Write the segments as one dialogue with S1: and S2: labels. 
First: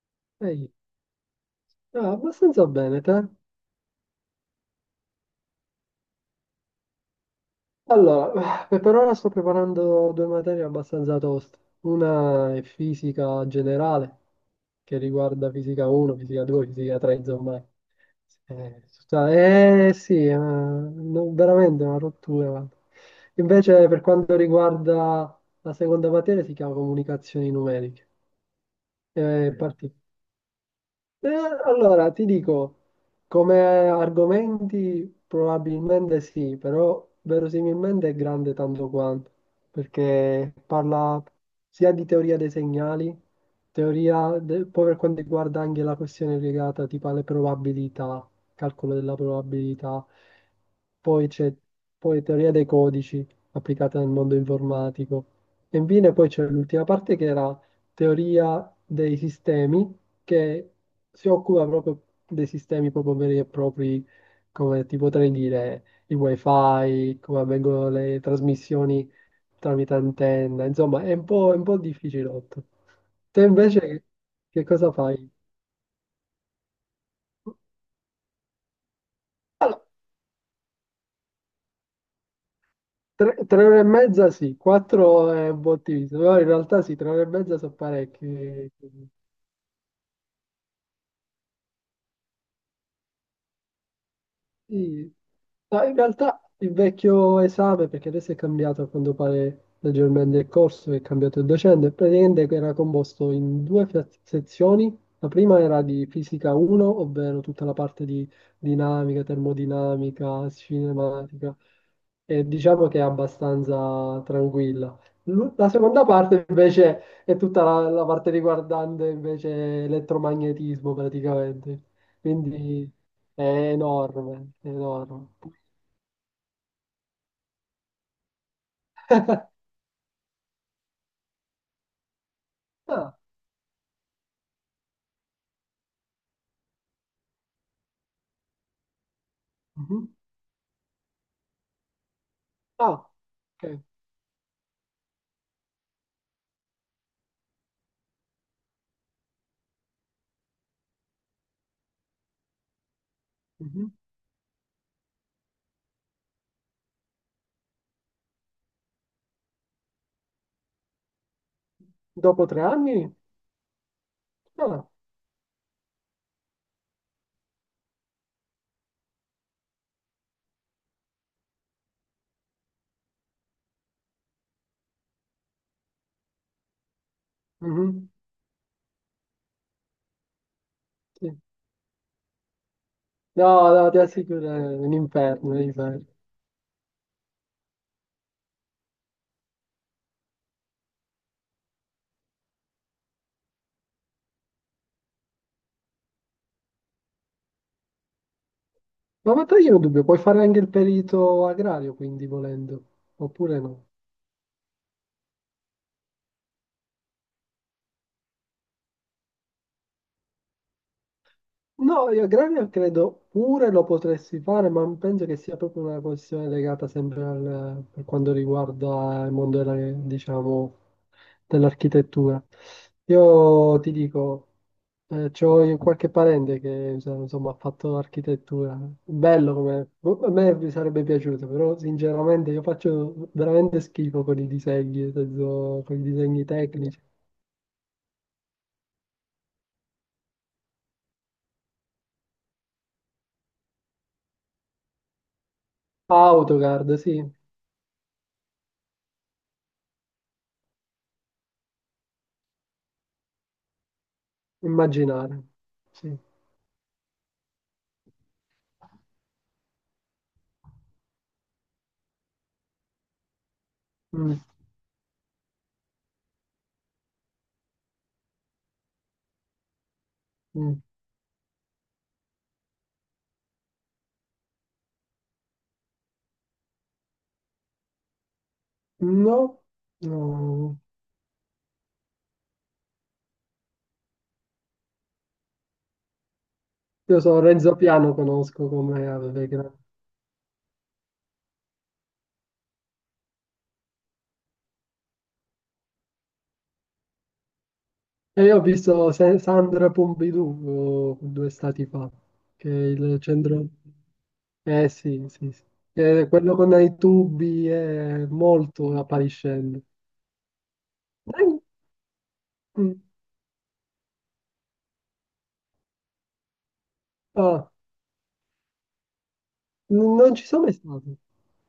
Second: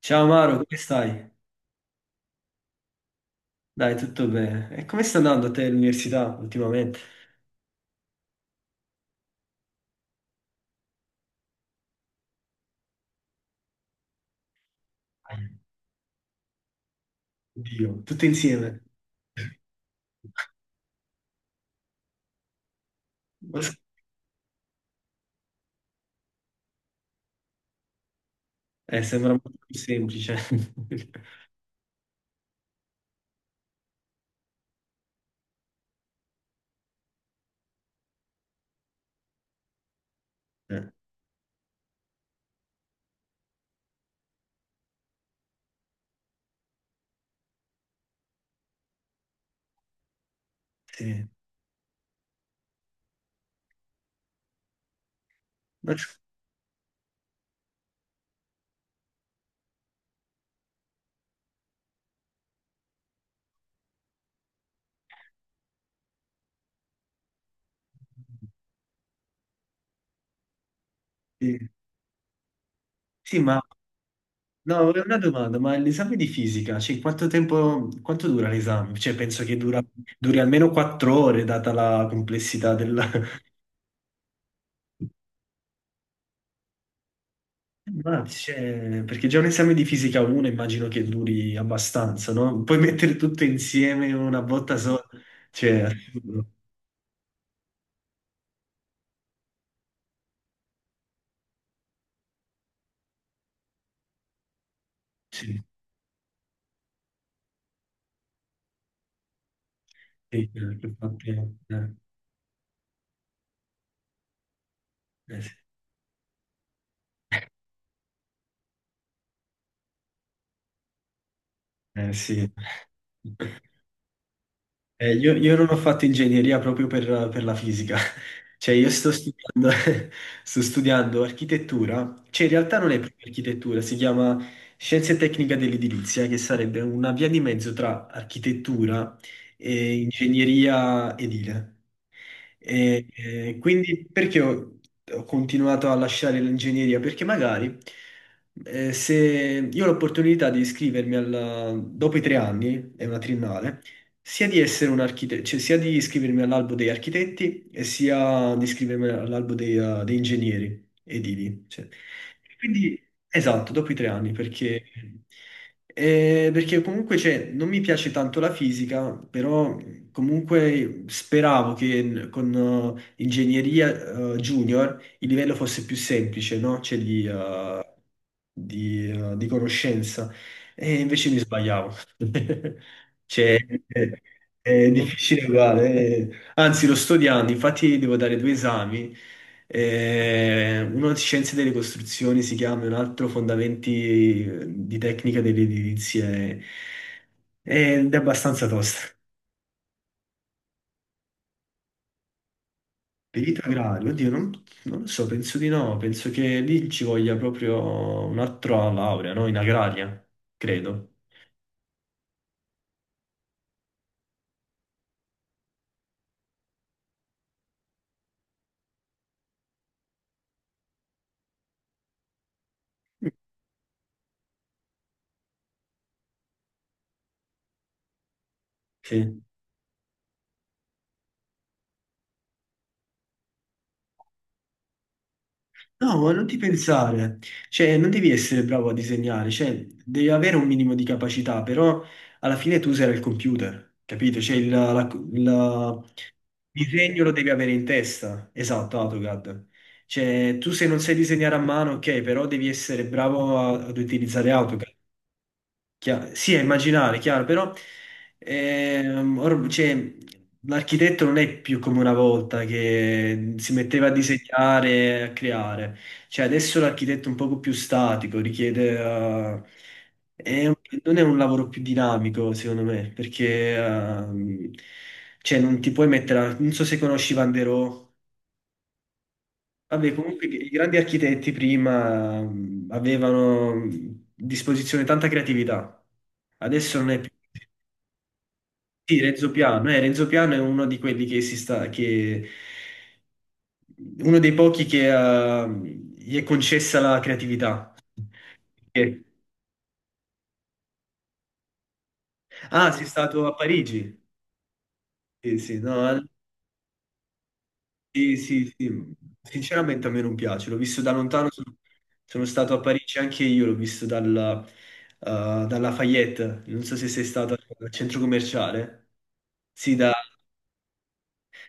S1: Ciao Maro,
S2: Ehi,
S1: come stai?
S2: abbastanza bene, te?
S1: Dai, tutto bene. E come sta andando a te l'università ultimamente?
S2: Allora, per ora sto preparando due materie abbastanza toste. Una è fisica generale, che riguarda fisica 1, fisica 2, fisica 3, insomma.
S1: Oddio, tutto insieme.
S2: Sì, veramente una rottura, guarda.
S1: Non so-
S2: Invece, per quanto riguarda la seconda materia, si chiama comunicazioni numeriche. È
S1: Sembra
S2: mm.
S1: molto più semplice.
S2: Eh, allora, ti dico, come argomenti probabilmente sì, però verosimilmente è grande tanto quanto, perché
S1: Eh,
S2: parla sia di teoria dei segnali, poi per quanto riguarda anche la questione legata tipo alle probabilità, calcolo della probabilità, poi
S1: sì.
S2: c'è poi teoria dei codici applicata nel mondo informatico, e
S1: Non so-
S2: infine poi c'è l'ultima parte che era teoria dei sistemi che si occupa proprio dei sistemi proprio veri e propri, come ti potrei dire, i wifi, come avvengono le trasmissioni tramite antenna, insomma, è
S1: Sì.
S2: un po' difficilotto.
S1: Sì,
S2: Te
S1: ma
S2: invece che
S1: no,
S2: cosa
S1: avrei una
S2: fai?
S1: domanda, ma l'esame di fisica, cioè, quanto tempo, quanto dura l'esame? Cioè, penso che duri almeno 4 ore, data la complessità del.
S2: Tre ore e mezza sì, quattro è un po' ottimista, però in realtà sì, tre ore e mezza sono parecchie.
S1: Perché già un esame di fisica 1 immagino che duri abbastanza, no? Puoi mettere tutto insieme in una botta sola,
S2: Sì.
S1: cioè,
S2: Ma in realtà
S1: assurdo.
S2: il vecchio esame, perché adesso è cambiato a quanto pare leggermente il corso, è cambiato il docente, praticamente era composto in due sezioni. La prima
S1: Sì,
S2: era di fisica 1, ovvero tutta la parte di dinamica, termodinamica,
S1: sì, infatti,
S2: cinematica, e diciamo che è abbastanza tranquilla.
S1: eh sì.
S2: La seconda parte invece è tutta la parte riguardante invece elettromagnetismo praticamente.
S1: Sì.
S2: Quindi è enorme, è enorme.
S1: Io non ho fatto ingegneria proprio per la fisica, cioè io sto studiando architettura, cioè in realtà non è
S2: Ah,
S1: proprio architettura, si chiama Scienze Tecnica dell'Edilizia, che sarebbe una via di mezzo tra architettura e
S2: mhm.
S1: ingegneria edile.
S2: Ah, ok.
S1: Quindi perché ho continuato a lasciare l'ingegneria? Perché magari se io ho l'opportunità di iscrivermi dopo i 3 anni, è una triennale,
S2: Mhm.
S1: sia di essere un architetto, cioè sia di iscrivermi all'albo degli architetti e sia di iscrivermi all'albo dei ingegneri edili. Cioè.
S2: Dopo tre
S1: Quindi,
S2: anni?
S1: esatto, dopo i 3 anni, perché,
S2: Ah,
S1: eh, perché comunque cioè, non mi piace tanto la fisica, però comunque speravo che con ingegneria junior il livello fosse più semplice, no? Cioè di, eh,
S2: mhm,
S1: di, eh, di conoscenza. E invece
S2: sì.
S1: mi sbagliavo. Cioè,
S2: No, no, ti
S1: è,
S2: assicuro, è
S1: è
S2: un
S1: difficile
S2: inferno, un
S1: uguale.
S2: inferno.
S1: Anzi, lo sto odiando. Infatti, devo dare due esami. Uno di Scienze delle Costruzioni si chiama, e un altro Fondamenti di Tecnica delle Edilizie. Ed è abbastanza tosta.
S2: Ma io ho un dubbio, puoi fare anche il perito agrario, quindi volendo, oppure
S1: Perito
S2: no?
S1: agrario, oddio, non lo so, penso di no. Penso che lì ci voglia proprio un'altra laurea, no? In agraria, credo.
S2: No, io aggravio credo pure lo potresti fare, ma penso che sia proprio una questione legata sempre al, per quanto riguarda il mondo della, diciamo, dell'architettura. Io ti dico, c'ho io qualche parente che insomma, ha fatto architettura.
S1: Sì.
S2: Bello come... boh, a me mi sarebbe piaciuto, però sinceramente io faccio veramente schifo con i disegni, nel senso, con i
S1: No, ma
S2: disegni
S1: non ti
S2: tecnici.
S1: pensare, cioè non devi essere bravo a disegnare, cioè devi avere un minimo di capacità, però alla fine tu userai il computer, capito? Cioè il
S2: AutoCAD,
S1: disegno
S2: sì,
S1: lo devi avere in testa, esatto, AutoCAD. Cioè tu se non sai disegnare a mano, ok, però devi essere bravo ad utilizzare AutoCAD.
S2: immaginare. Sì.
S1: Sì, è immaginare, chiaro, però cioè, l'architetto non è più come una volta che si metteva a
S2: Mm,
S1: disegnare, a creare. Cioè, adesso l'architetto è un poco più statico, richiede, è un-
S2: mm.
S1: non è un lavoro più dinamico, secondo me, perché cioè, non ti puoi mettere, non so se conosci Van der Rohe.
S2: No,
S1: Vabbè, comunque i
S2: no.
S1: grandi architetti prima avevano a disposizione tanta creatività. Adesso non
S2: Io
S1: è più.
S2: so Renzo Piano conosco come
S1: Sì,
S2: aveva
S1: Renzo Piano, eh, Renzo Piano è uno di quelli che che uno dei pochi che gli è concessa la creatività.
S2: e io ho visto
S1: Perché-
S2: Sandra Pompidou due stati fa, che è
S1: Ah, sei
S2: il
S1: stato a
S2: centro...
S1: Parigi?
S2: Eh sì, sì,
S1: Sì,
S2: sì.
S1: sì,
S2: Che
S1: no,
S2: è quello con i tubi è
S1: sì, sì,
S2: molto
S1: sì.
S2: appariscente.
S1: Sinceramente a me non piace, l'ho visto da lontano,
S2: Dai.
S1: sono stato a
S2: Mm.
S1: Parigi anche io, l'ho visto dalla Lafayette, non so se sei stato
S2: Ah,
S1: al centro commerciale. Sì, da.
S2: non ci sono mai stato.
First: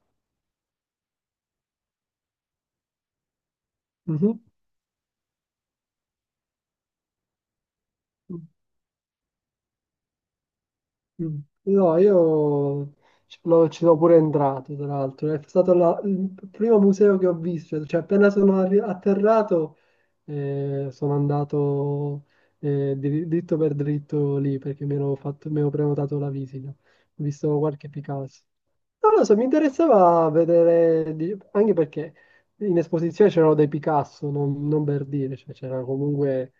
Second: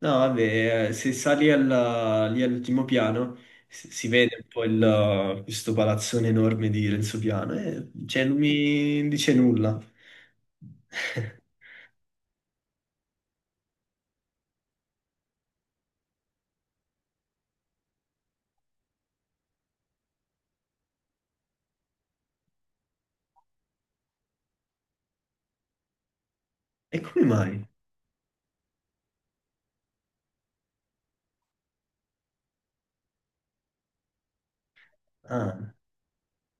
S1: No, vabbè, se sali lì all'ultimo piano si vede un po' questo palazzone enorme di Renzo Piano, e cioè, non
S2: Mhm.
S1: mi dice nulla.
S2: Mm. No, io ci sono pure entrato, tra l'altro. È stato il primo museo che ho visto, cioè appena sono atterrato sono andato dritto per dritto lì perché mi ero prenotato la visita. Ho
S1: E come
S2: visto
S1: mai?
S2: qualche Picasso. Non lo so, mi interessava vedere, anche perché in esposizione c'erano dei Picasso, non per dire, cioè
S1: Ah,
S2: c'era comunque,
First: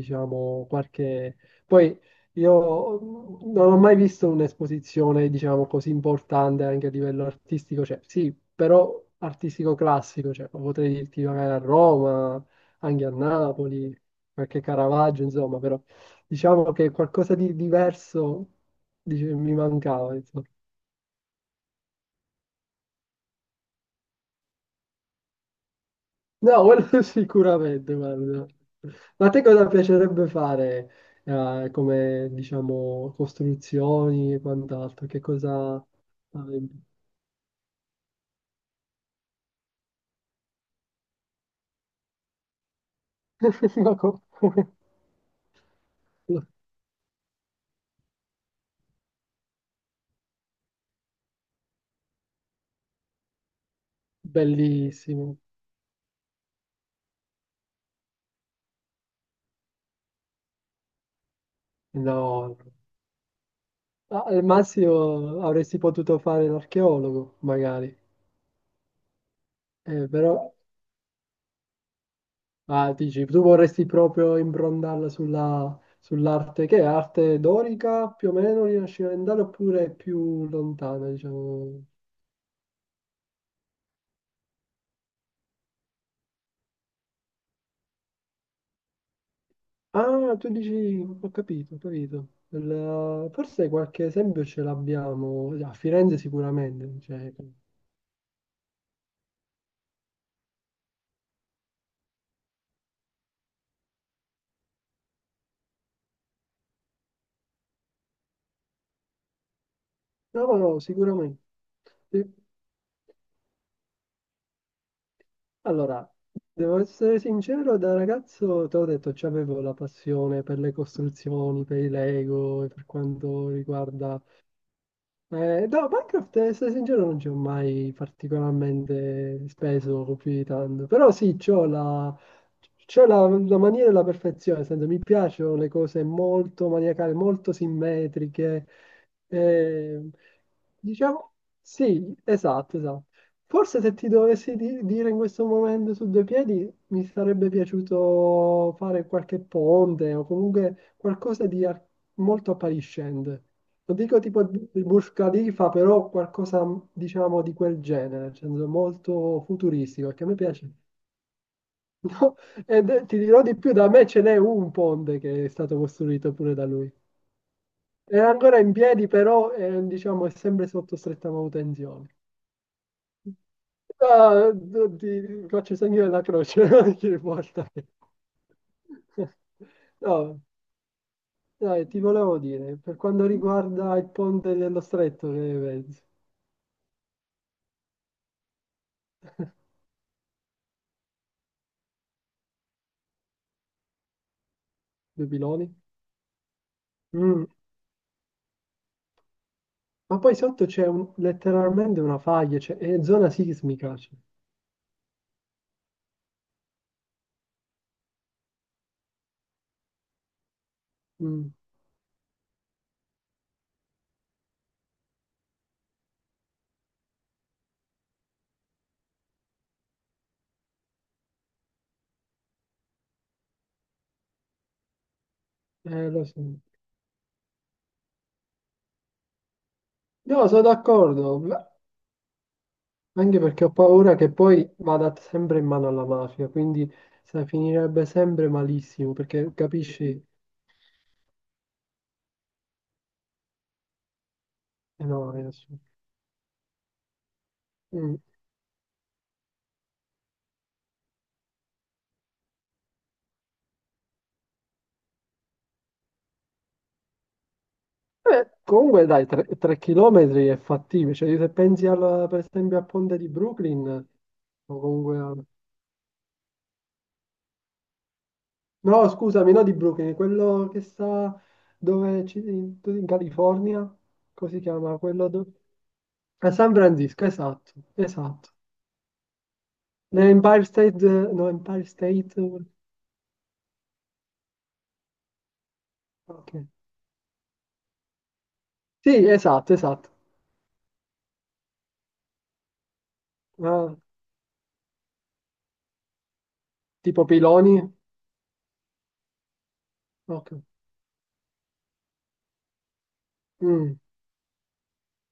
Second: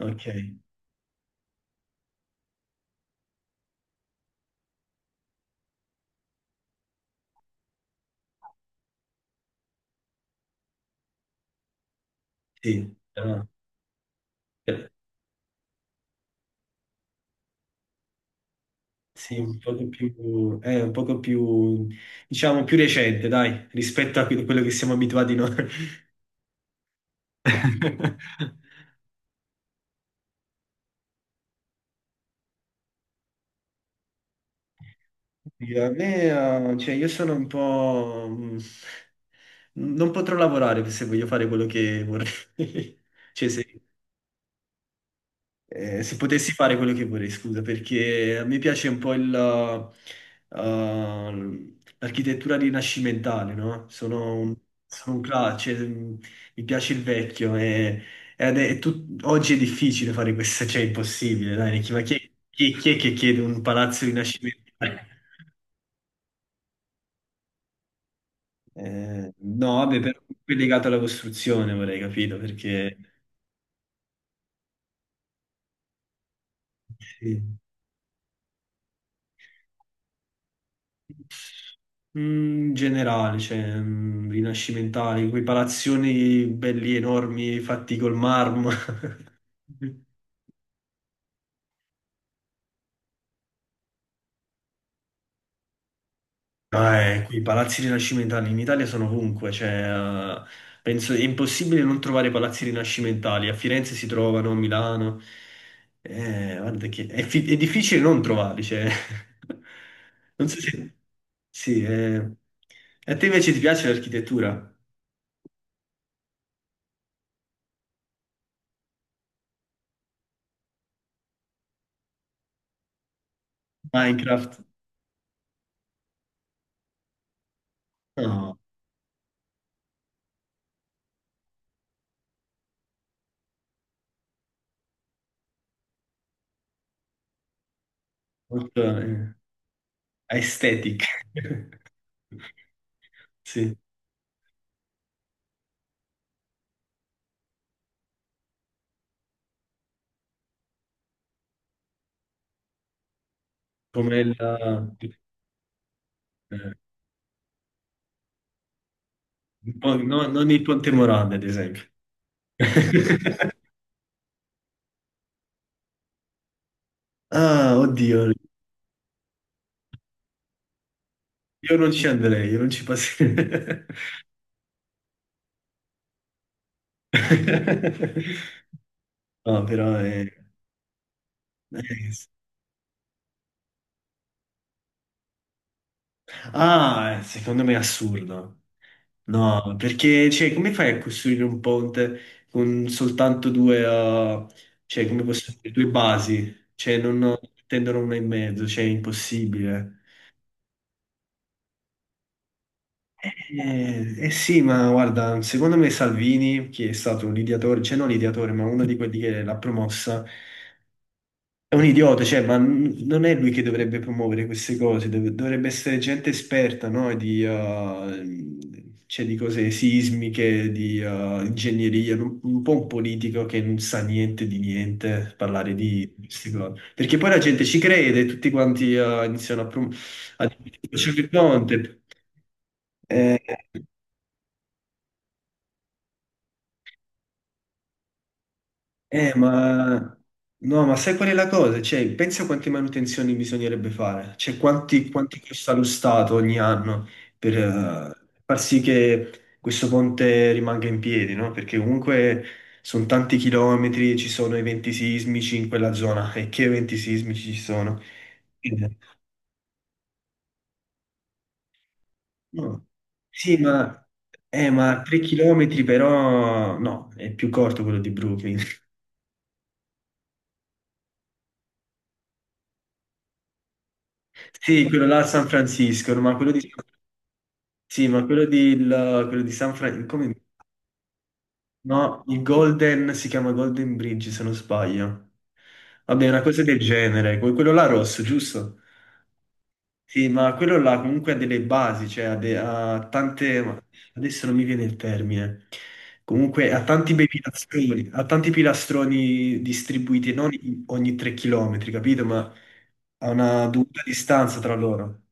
S1: ok,
S2: qualche... Poi io non ho mai visto un'esposizione, diciamo, così importante anche a livello artistico, cioè sì, però artistico classico, cioè potrei dirti magari a Roma,
S1: sì,
S2: anche a Napoli, qualche Caravaggio, insomma, però diciamo che qualcosa di diverso dice,
S1: sì,
S2: mi mancava, insomma.
S1: è un poco più, diciamo, più recente, dai, rispetto a quello che siamo abituati noi.
S2: No, quello sicuramente, guarda. Ma a te cosa piacerebbe fare, come, diciamo, costruzioni e quant'altro? Che cosa...
S1: A me, cioè, io sono un po'. Non potrò lavorare se voglio fare quello che vorrei. Cioè,
S2: Ma come?
S1: Se potessi fare quello che vorrei, scusa, perché a me piace un po' l'architettura rinascimentale, no? Sono un, sono un
S2: Bellissimo.
S1: cla- cioè, mi piace il vecchio. Oggi è difficile fare questo, cioè è impossibile, dai, Nicky,
S2: No,
S1: chi è che chiede un palazzo
S2: Al
S1: rinascimentale?
S2: massimo avresti potuto fare l'archeologo, magari.
S1: No, vabbè,
S2: Eh,
S1: però è
S2: però,
S1: legato alla costruzione, vorrei capito, perché.
S2: dici, tu vorresti proprio imbrondarla sull'arte, che è arte
S1: Sì.
S2: dorica, più o meno rinascimentale, oppure più lontana, diciamo.
S1: In generale, cioè, rinascimentali, quei palazzoni belli enormi fatti col marmo.
S2: Ah, tu dici, ho capito, ho capito. Forse qualche esempio ce l'abbiamo, a Firenze
S1: Ah,
S2: sicuramente, cioè,
S1: qui i palazzi rinascimentali in Italia sono ovunque, cioè, penso è impossibile non trovare palazzi rinascimentali. A Firenze si trovano, a Milano. Guarda che è difficile non trovarli, cioè. Non
S2: no,
S1: so
S2: no,
S1: se.
S2: sicuramente.
S1: Sì, eh.
S2: Sì.
S1: A te invece ti piace l'architettura?
S2: Allora, devo essere sincero, da ragazzo, ti ho detto, c'avevo la passione per le costruzioni, per i Lego e per quanto riguarda.
S1: Minecraft?
S2: No, Minecraft, essere sincero, non ci ho mai
S1: No.
S2: particolarmente speso più di tanto. Però sì, c'ho la, la mania della perfezione, nel senso, mi piacciono le cose molto maniacali, molto simmetriche.
S1: Molto
S2: Eh,
S1: aesthetic.
S2: diciamo, sì, esatto, esatto.
S1: Sì,
S2: Forse se ti dovessi dire in questo momento su due piedi, mi sarebbe piaciuto fare qualche ponte o comunque qualcosa di molto appariscente. Non
S1: come
S2: dico
S1: il,
S2: tipo di Burj Khalifa, però qualcosa, diciamo, di quel genere, nel senso molto
S1: un po'-
S2: futuristico, che
S1: no-
S2: a me
S1: non il
S2: piace.
S1: Ponte Morandi, ad esempio.
S2: No, e ti dirò di più, da me ce n'è un ponte che è stato costruito pure da lui.
S1: Ah,
S2: È
S1: oddio,
S2: ancora in piedi, però è, diciamo, è sempre sotto stretta
S1: io non ci
S2: manutenzione.
S1: andrei, io non ci passerei.
S2: Ah, ti faccio il segno della croce ogni volta
S1: No, però è.
S2: No, dai, ti volevo dire, per quanto riguarda il ponte dello stretto, che pensi?
S1: Ah, secondo me è assurdo. No, perché, cioè, come fai a costruire un ponte con soltanto due, cioè, come
S2: Due
S1: posso dire,
S2: piloni?
S1: due basi? Cioè, non
S2: Mm.
S1: tendono una in mezzo, cioè, è impossibile.
S2: Ma poi sotto c'è letteralmente una faglia, cioè, è zona sismica,
S1: Eh,
S2: cioè.
S1: eh sì, ma guarda, secondo me Salvini, che è stato un ideatore, cioè non ideatore, ma uno di quelli che l'ha promossa.
S2: Mm.
S1: È un idiota, cioè, ma non è lui che dovrebbe promuovere queste cose, dovrebbe essere gente esperta, no? Cioè, di cose sismiche, di ingegneria, un po' un politico che non sa niente di niente, parlare di
S2: Lo so.
S1: queste cose. Perché poi la gente ci crede, tutti quanti iniziano a, prom-
S2: No,
S1: a
S2: sono
S1: dire che c'è il
S2: d'accordo, ma
S1: Conte. Eh,
S2: anche perché ho paura che poi vada sempre in mano alla mafia, quindi sai, finirebbe sempre malissimo,
S1: Eh,
S2: perché
S1: ma
S2: capisci?
S1: no, ma sai qual è la cosa? Cioè, pensa quante manutenzioni bisognerebbe fare, cioè quanti,
S2: No,
S1: quanti
S2: è
S1: costa
S2: assurdo.
S1: lo Stato ogni anno per
S2: Mm.
S1: far sì che questo ponte rimanga in piedi, no? Perché comunque sono tanti chilometri, ci sono eventi sismici in quella zona, e che eventi sismici ci sono? Eh,
S2: Comunque dai, 3 chilometri è fattibile, cioè se pensi per esempio a
S1: no.
S2: Ponte di
S1: Sì,
S2: Brooklyn,
S1: ma, eh,
S2: o
S1: ma
S2: comunque
S1: 3
S2: a
S1: chilometri però no, è più corto quello di Brooklyn.
S2: no, scusami, no di Brooklyn, quello che sta dove in, in California, così si
S1: Sì,
S2: chiama,
S1: quello là a San Francisco, no, ma quello
S2: a
S1: di
S2: San Francisco, esatto,
S1: sì, ma quello
S2: esatto.
S1: quello di San Francisco,
S2: L'Empire State, no, Empire
S1: no,
S2: State,
S1: il Golden si chiama Golden Bridge, se non sbaglio. Vabbè, una
S2: ok.
S1: cosa del genere, quello là rosso, giusto?
S2: Sì, esatto, esatto.
S1: Sì, ma quello là comunque ha delle basi, cioè ha tante, ma
S2: Ah,
S1: adesso non mi viene il termine, comunque ha tanti
S2: tipo
S1: bei
S2: piloni,
S1: pilastroni, ha tanti pilastroni distribuiti,
S2: ok.
S1: non ogni 3 chilometri, capito? Ma a una
S2: Mm.
S1: dovuta distanza tra loro.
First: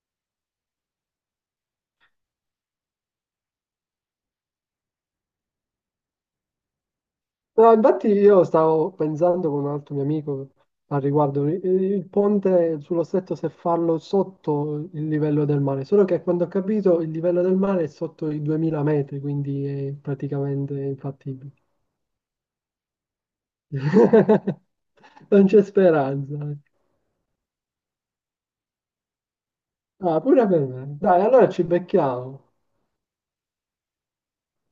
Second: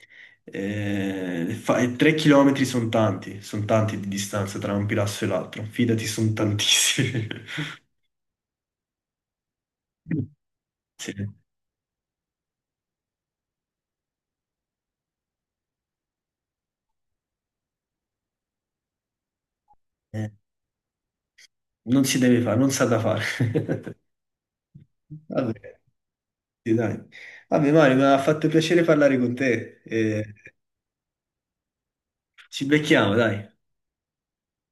S1: E 3 chilometri sono tanti di distanza tra un pilastro e l'altro, fidati, sono tantissimi.
S2: No, infatti io stavo pensando con un altro mio amico al
S1: Sì.
S2: riguardo, il ponte sullo stretto se farlo sotto il livello del mare, solo che quando ho capito il livello del mare è sotto i 2000 metri, quindi è
S1: Eh,
S2: praticamente infattibile.
S1: non si deve fare, non sa da fare.
S2: Non c'è
S1: Vabbè.
S2: speranza.
S1: Sì, dai. Vabbè Mario, mi ha fatto piacere parlare con te,
S2: Ah, pure per me. Dai, allora ci becchiamo.
S1: ci becchiamo, dai.